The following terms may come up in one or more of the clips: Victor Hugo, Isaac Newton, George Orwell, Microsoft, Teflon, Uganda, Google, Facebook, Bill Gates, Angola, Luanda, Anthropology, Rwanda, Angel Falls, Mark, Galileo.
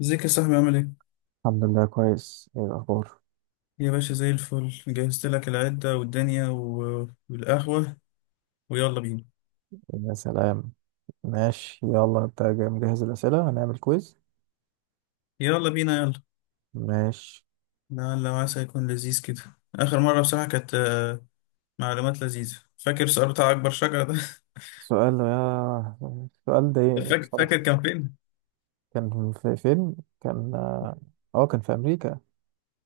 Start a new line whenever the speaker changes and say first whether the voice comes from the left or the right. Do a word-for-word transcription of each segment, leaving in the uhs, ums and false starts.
left: ازيك يا صاحبي؟ عامل ايه؟
right: الحمد لله كويس، ايه الاخبار؟
left: يا باشا، زي الفل. جهزت لك العدة والدنيا و... والقهوة. ويلا بينا.
right: إيه يا سلام. ماشي يلا، انت جاي مجهز الاسئله، هنعمل كويز.
left: يلا بينا يلا.
right: ماشي.
left: لعل وعسى يكون لذيذ كده. آخر مرة بصراحة كانت آه، معلومات لذيذة. فاكر سؤال بتاع أكبر شجرة ده؟
right: سؤال يا، سؤال ضايقني
left: فاكر فاكر،
right: بصراحه.
left: كان فين؟
right: كان في فين. كان اه آه، كان في امريكا.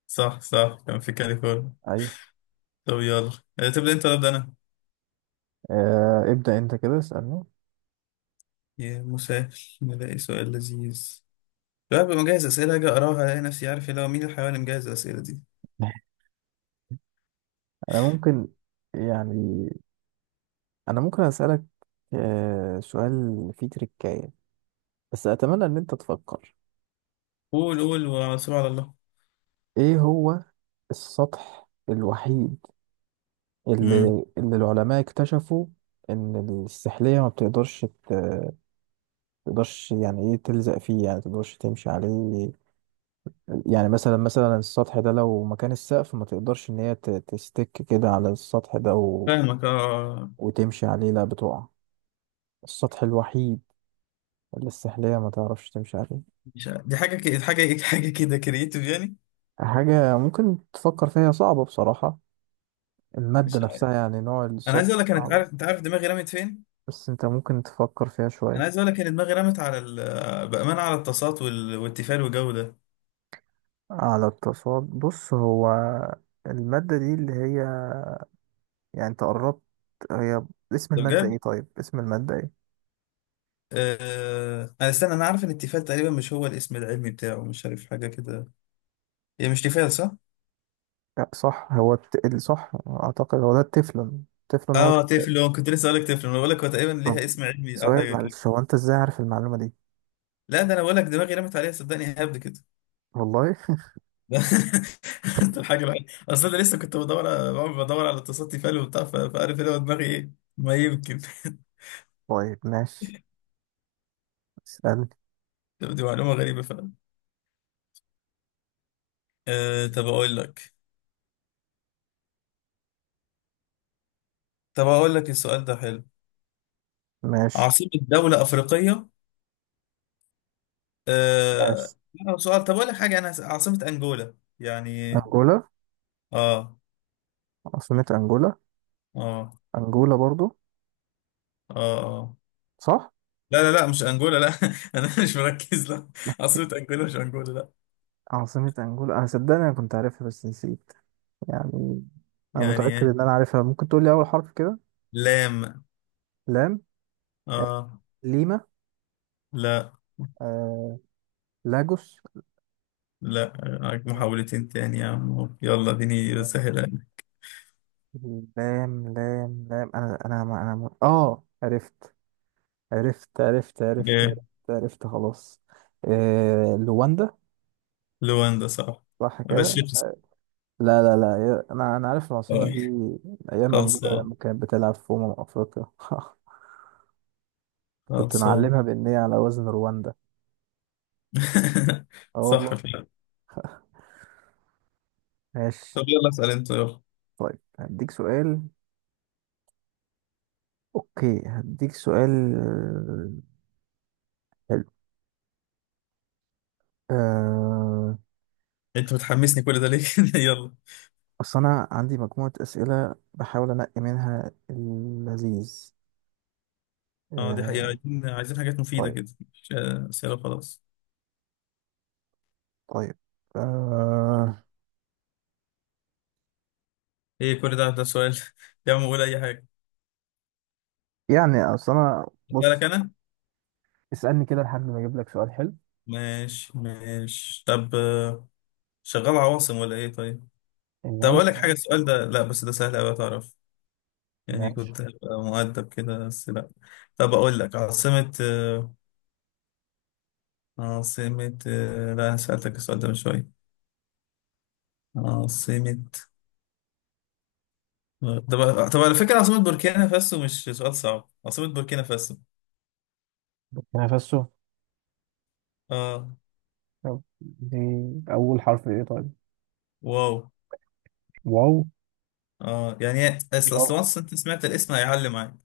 left: صح صح، كان في كاليفورنيا.
right: ايوه.
left: طب يلا. آه، تبدأ أنت ولا أبدأ أنا؟
right: آه ابدا انت كده اسالني.
left: يا مسهل، نلاقي سؤال لذيذ. لا، ببقى مجهز أسئلة، أجي أقراها ألاقي نفسي عارف اللي هو. مين الحيوان اللي مجهز الأسئلة دي؟
right: انا ممكن، يعني انا ممكن اسالك آه سؤال، فيه تريكايه، بس اتمنى ان انت تفكر.
left: قول قول، وعلى على الله.
right: ايه هو السطح الوحيد اللي,
left: مم.
right: اللي العلماء اكتشفوا ان السحلية ما بتقدرش ت- تقدرش، يعني ايه تلزق فيه، يعني تقدرش تمشي عليه. يعني مثلا مثلا السطح ده لو مكان السقف، ما تقدرش ان هي ت- تستك كده على السطح ده و...
left: فاهمك اه.
right: وتمشي عليه، لا بتقع. السطح الوحيد اللي السحلية ما تعرفش تمشي عليه.
left: مش عارف. دي حاجه كده، حاجه إيه؟ حاجه كده كرييتيف يعني.
right: حاجة ممكن تفكر فيها، صعبة بصراحة. المادة
left: مش عارف.
right: نفسها، يعني نوع
left: انا
right: السطح،
left: عايز اقول لك، انا انت
right: صعب.
left: عارف انت عارف دماغي رمت فين.
right: بس انت ممكن تفكر فيها
left: انا
right: شوية.
left: عايز اقول لك ان دماغي رمت على ال- بامانه على الطاسات وال- والتيفال والجو ده.
right: على التصاد، بص هو المادة دي اللي هي، يعني انت قربت، هي اسم
left: ده
right: المادة
left: بجد.
right: ايه؟ طيب اسم المادة ايه؟
left: آه... انا استنى انا عارف ان التيفال تقريبا مش هو الاسم العلمي بتاعه، مش عارف حاجه كده. هي مش تيفال صح.
right: لا صح، هو الت... الصح اعتقد هو ده، التفلون. التفلون هو.
left: اه، تيفلون، كنت لسه اقول لك تيفلون. انا بقول لك هو تقريبا
right: طب
left: ليها اسم علمي او
right: سؤال،
left: حاجه كده.
right: معلش، هو انت ازاي عارف المعلومة دي؟
left: لا، ده انا بقول لك دماغي رمت عليها. صدقني هبد كده.
right: والله.
left: ده الحاجة الوحيدة. أصل أنا لسه كنت بدور على- بدور على اتصال تيفال وبتاع، ف- فعارف إيه هو دماغي إيه. ما يمكن.
right: طيب ماشي، اسألني.
left: دي معلومة غريبة فعلا. أه طب أقول لك طب أقول لك السؤال ده حلو.
right: ماشي.
left: عاصمة دولة أفريقية.
right: ماشي
left: أه لا، هو سؤال. طب أقول لك حاجة، أنا عاصمة أنجولا يعني.
right: أنجولا.
left: آه.
right: عاصمة أنجولا.
left: آه.
right: أنجولا برضو؟
left: آه. آه.
right: صح.
left: لا لا لا، مش أنجولا لا. أنا مش مركز لا. عاصمة أنجولا، مش أنجولا لا.
right: عاصمة أنجولا، أنا صدقني أنا كنت عارفها بس نسيت، يعني أنا
left: يعني
right: متأكد
left: إيه؟
right: إن أنا عارفها. ممكن تقول لي أول حرف كده؟
left: لام.
right: لام.
left: آه.
right: ليما.
left: لا.
right: آه... لاجوس.
left: لا. معاك محاولتين تاني يا عم أهو. يلا اديني سهلة.
right: لام لام لام، انا انا ما انا ما- اه عرفت، عرفت عرفت عرفت عرفت,
left: جاي.
right: عرفت خلاص. آه... لواندا.
left: لواندا صح.
right: صح كده.
left: غشيت صح.
right: لا لا لا يا، انا انا عارف العاصمه
left: آه.
right: دي من ايام انجولا
left: خلصان.
right: لما كانت بتلعب في امم افريقيا. كنت
left: خلصان.
right: معلمها بان هي على وزن رواندا. اه
left: صح
right: والله.
left: فعلا.
right: ماشي.
left: طب يلا اسأل انت، يلا.
right: طيب هديك سؤال، اوكي هديك سؤال، آه، حلو. آه...
left: انت بتحمسني كل ده ليه؟ يلا.
right: أصل أنا عندي مجموعة أسئلة بحاول أنقي منها اللذيذ.
left: اه، دي حقيقة.
right: آه.
left: عايزين عايزين حاجات مفيدة
right: طيب.
left: كده. مش آه، أسئلة خلاص.
right: طيب. آه.
left: ايه كل ده ده سؤال؟ يا عم قول أي حاجة.
right: يعني أصل أنا
left: أسألك
right: بص،
left: أنا.
right: اسألني كده لحد ما أجيب لك سؤال حلو.
left: ماشي ماشي، طب آه، شغال عواصم ولا ايه طيب؟
right: يلا
left: طب أقول
right: يا
left: لك
right: عم.
left: حاجة، السؤال ده لا. بس ده سهل أوي تعرف، يعني
right: ماشي.
left: كنت هبقى مؤدب كده بس لا. طب أقول لك عاصمة عاصمة. لا، أنا سألتك السؤال ده من شوية. عاصمة. طب طب على فكرة، عاصمة بوركينا فاسو مش سؤال صعب. عاصمة بوركينا فاسو.
right: نفسه.
left: اه.
right: يلا دي. أول حرف إيه طيب؟
left: واو.
right: واو.
left: اه، يعني اصل
right: واو.
left: اصل once انت سمعت الاسم هيعلم معاك.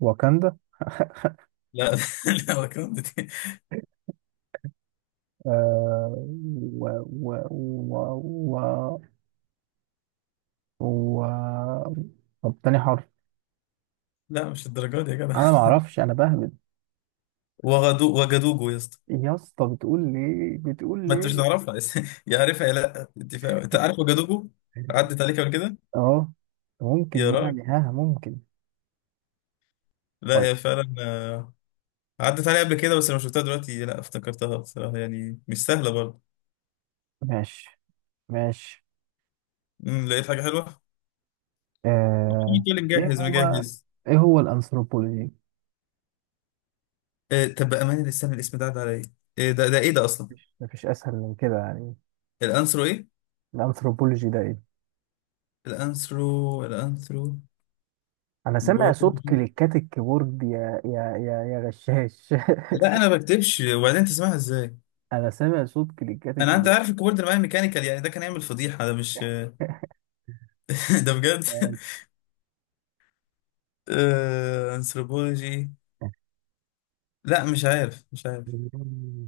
right: واكندا.
left: لا. لا وكنت دي.
right: آه. و و و و و طب تاني حرف؟
left: لا، مش الدرجات دي يا جدع.
right: أنا معرفش، أنا بهبد.
left: وغدو وجدوجو يا اسطى.
right: يا اسطى بتقول ليه؟ بتقول
left: ما انت مش
right: ليه؟
left: هتعرفها. يعرفها يا، لا انت فاهم، انت عارف وجدوجو. عدت عليك قبل كده.
right: اه، ممكن
left: يا راجل.
right: يعني، ها ممكن.
left: لا
right: طيب.
left: هي فعلا آه، عدت عليها قبل كده، بس لما شفتها دلوقتي لا افتكرتها بصراحة. يعني مش سهلة برضه.
right: ماشي. ماشي.
left: أمم، لقيت حاجة حلوة،
right: آه.
left: تقول
right: ايه
left: مجهز
right: هو؟
left: مجهز.
right: ايه هو الانثروبولوجي؟
left: آه طب بأمانة استنى، الاسم ده عدى عليا. إيه ده ده إيه ده أصلا؟
right: مفيش مفيش اسهل من كده يعني.
left: الأنثرو إيه؟
right: الانثروبولوجي ده ايه؟
left: الأنثرو الأنثرو.
right: انا سامع
left: برضه.
right: صوت كليكات الكيبورد، يا يا يا يا غشاش.
left: لا أنا ما بكتبش، وبعدين تسمعها إزاي؟
right: انا سامع صوت كليكات
left: أنا أنت
right: الكيبورد.
left: عارف الكيبورد معايا ميكانيكال، يعني ده كان يعمل فضيحة. ده مش ده بجد. آه أنثروبولوجي. لا مش عارف مش عارف.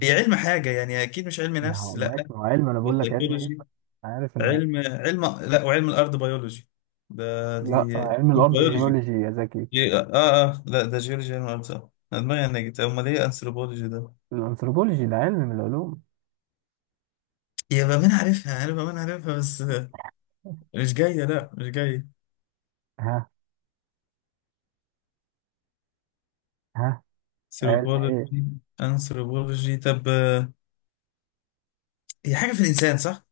left: هي علم حاجة يعني، أكيد مش علم
right: ما
left: نفس
right: هو
left: لا.
right: ماشي، ما هو علم، انا
left: ده
right: بقول لك علم ايه؟
left: psychology.
right: أنا عارف ان،
left: علم علم لا، وعلم الارض بيولوجي. ده دي.
right: لا علم
left: مش
right: الارض
left: بيولوجي.
right: جيولوجي يا زكي.
left: إيه، اه اه، آه، لا ده جيولوجي، علم الارض صح. انا دماغي نجت، امال ايه انثروبولوجي ده؟
right: الانثروبولوجي ده علم من العلوم.
left: يا بامين عارفها انا بامين عارفها بس آه، مش جايه، لا مش جايه.
right: ها. ها. علم ايه؟
left: انثروبولوجي. انثروبولوجي، طب آه، هي حاجه في الانسان صح.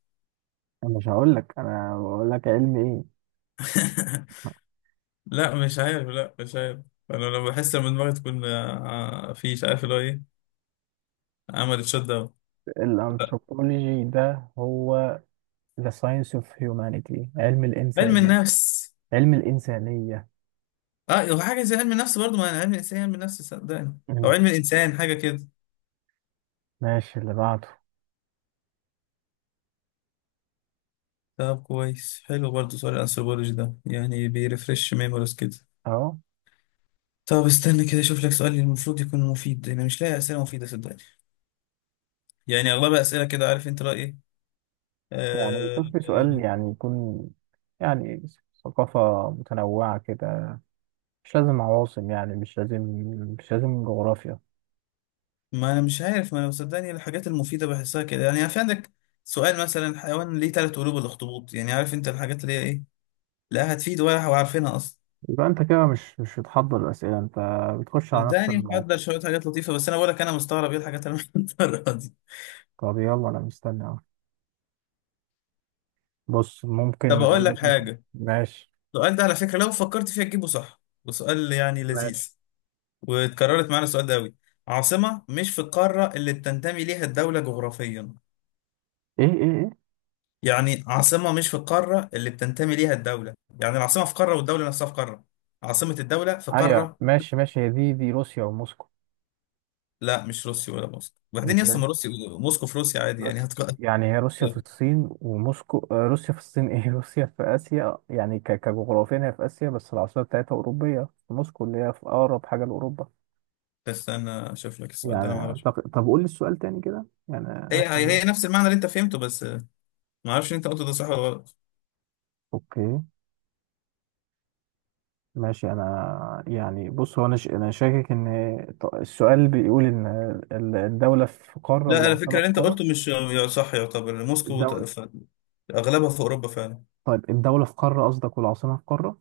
right: انا مش هقول لك، انا بقول لك علم ايه.
left: لا مش عارف لا مش عارف. انا لما بحس، لما دماغي تكون آه، آه، في مش عارف اللي هو ايه، عملت شوت داون. لا
right: الانثروبولوجي ده هو the science of humanity، علم
left: علم
right: الانسانيه.
left: النفس.
right: علم الانسانيه.
left: اه هو حاجه زي علم النفس برضو، ما انا علم الانسان علم النفس صدقني، او
right: مم.
left: علم الانسان حاجه كده.
right: ماشي، اللي بعده.
left: طب كويس، حلو برضو سؤال الانثروبولوجي ده، يعني بيرفرش ميموريز كده.
right: اهو.
left: طب استنى كده اشوف لك سؤال المفروض يكون مفيد، انا مش لاقي اسئله مفيده صدقني. يعني اغلبها اسئله كده، عارف انت رايي ايه.
right: يعني
left: آه
right: شوف لي سؤال
left: آه،
right: يعني يكون، يعني ثقافه متنوعه كده، مش لازم عواصم يعني، مش لازم، مش لازم جغرافيا.
left: ما انا مش عارف، ما انا صدقني الحاجات المفيده بحسها كده. يعني في عندك سؤال مثلا، حيوان ليه ثلاث قلوب الاخطبوط يعني، عارف انت الحاجات اللي هي ايه. لا هتفيد ولا وعارفينها اصلا.
right: يبقى انت كده مش مش بتحضر الاسئله انت، بتخش على نفس
left: الدهني
right: الموقع.
left: محضر شوية حاجات لطيفة، بس أنا بقول لك أنا مستغرب إيه الحاجات اللي محضرها دي.
right: طب يلا انا مستني اهو. بص
left: طب
right: ممكن
left: أقول
right: اقول
left: لك
right: لك مثلا.
left: حاجة.
right: ماشي.
left: السؤال ده على فكرة، لو فكرت فيها تجيبه صح، وسؤال يعني
right: ماشي.
left: لذيذ، واتكررت معانا السؤال ده أوي. عاصمة مش في القارة اللي بتنتمي ليها الدولة جغرافيا.
right: ايه ايه ايه.
left: يعني عاصمة مش في القارة اللي بتنتمي ليها الدولة. يعني العاصمة في قارة، والدولة نفسها في قارة. عاصمة الدولة في
right: ايوه
left: قارة.
right: ماشي ماشي، هي دي دي روسيا وموسكو.
left: لا مش روسيا ولا موسكو. وبعدين يا اسطى،
right: ازاي؟
left: ما روسيا موسكو في روسيا عادي يعني.
right: روسيا
left: هتق...
right: يعني، هي روسيا في الصين وموسكو، آه، روسيا في الصين ايه؟ روسيا في اسيا يعني، ك- كجغرافيا هي في اسيا، بس العاصمه بتاعتها اوروبيه، في موسكو اللي هي في اقرب حاجه لاوروبا.
left: بس أنا أشوف لك السؤال ده، أنا
right: يعني
left: معرفش.
right: طب, طب قول لي السؤال تاني كده يعني،
left: هي
right: افهم
left: هي
right: ده.
left: هي نفس المعنى اللي أنت فهمته بس. ما اعرفش انت قلت ده صح ولا غلط.
right: اوكي. ماشي انا يعني بص، هو انا ش- انا شاكك ان، ط- السؤال بيقول ان ال- الدوله في قاره
left: لا على فكره،
right: والعاصمه في
left: اللي انت
right: قاره.
left: قلته مش يا صح. يعتبر موسكو ت-
right: الدوله.
left: ف- اغلبها في اوروبا فعلا.
right: طيب الدوله في قاره قصدك والعاصمه في قاره؟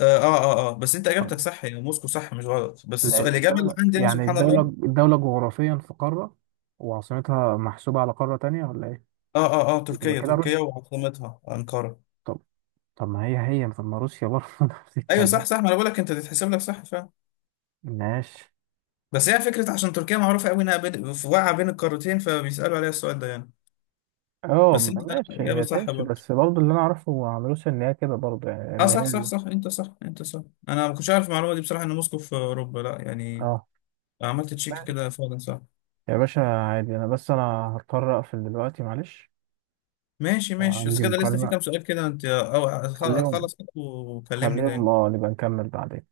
left: اه اه اه، آه. بس انت اجابتك صح يعني، موسكو صح مش غلط. بس السؤال
right: لأن
left: الاجابه اللي
right: الدولة
left: عندي انا،
right: يعني
left: سبحان
right: الدولة
left: الله.
right: الدولة جغرافيا في قارة وعاصمتها محسوبة على قارة تانية، ولا إيه؟
left: اه اه اه،
right: يبقى
left: تركيا
right: كده
left: تركيا
right: روسيا.
left: وعاصمتها انقره.
right: طب. طب ما هي هي، طب ما روسيا برضه نفس
left: ايوه
right: الكلام.
left: صح صح، ما انا بقول لك انت تتحسب لك صح فعلا.
right: ماشي.
left: بس هي فكره عشان تركيا معروفه قوي انها بين في- واقعه بين القارتين، فبيسالوا عليها السؤال ده يعني.
right: اه
left: بس انت لا،
right: ماشي،
left: اجابه
right: هي
left: صح
right: تمشي،
left: برضه.
right: بس برضه اللي أنا أعرفه عن روسيا إن هي كده برضه يعني،
left: اه
right: إن
left: صح صح
right: هي.
left: صح، انت صح انت صح. انا ما كنتش عارف المعلومه دي بصراحه، ان موسكو في اوروبا لا يعني.
right: اه.
left: عملت تشيك
right: ماشي.
left: كده فعلا، صح.
right: يا باشا عادي، أنا بس أنا هضطر أقفل دلوقتي، معلش.
left: ماشي ماشي، بس
right: عندي
left: كده لسه في
right: مكالمة.
left: كام سؤال كده انت. او أتخ-
right: خليهم،
left: اتخلص كده وكلمني
right: خليهم،
left: تاني.
right: اه نبقى نكمل بعدين.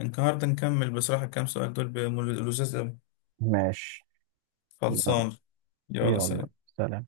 left: النهارده نكمل بصراحة، الكام سؤال دول بلذاذ قوي.
right: ماشي. يلا.
left: خلصان. يلا
right: يلا
left: سلام.
right: سلام.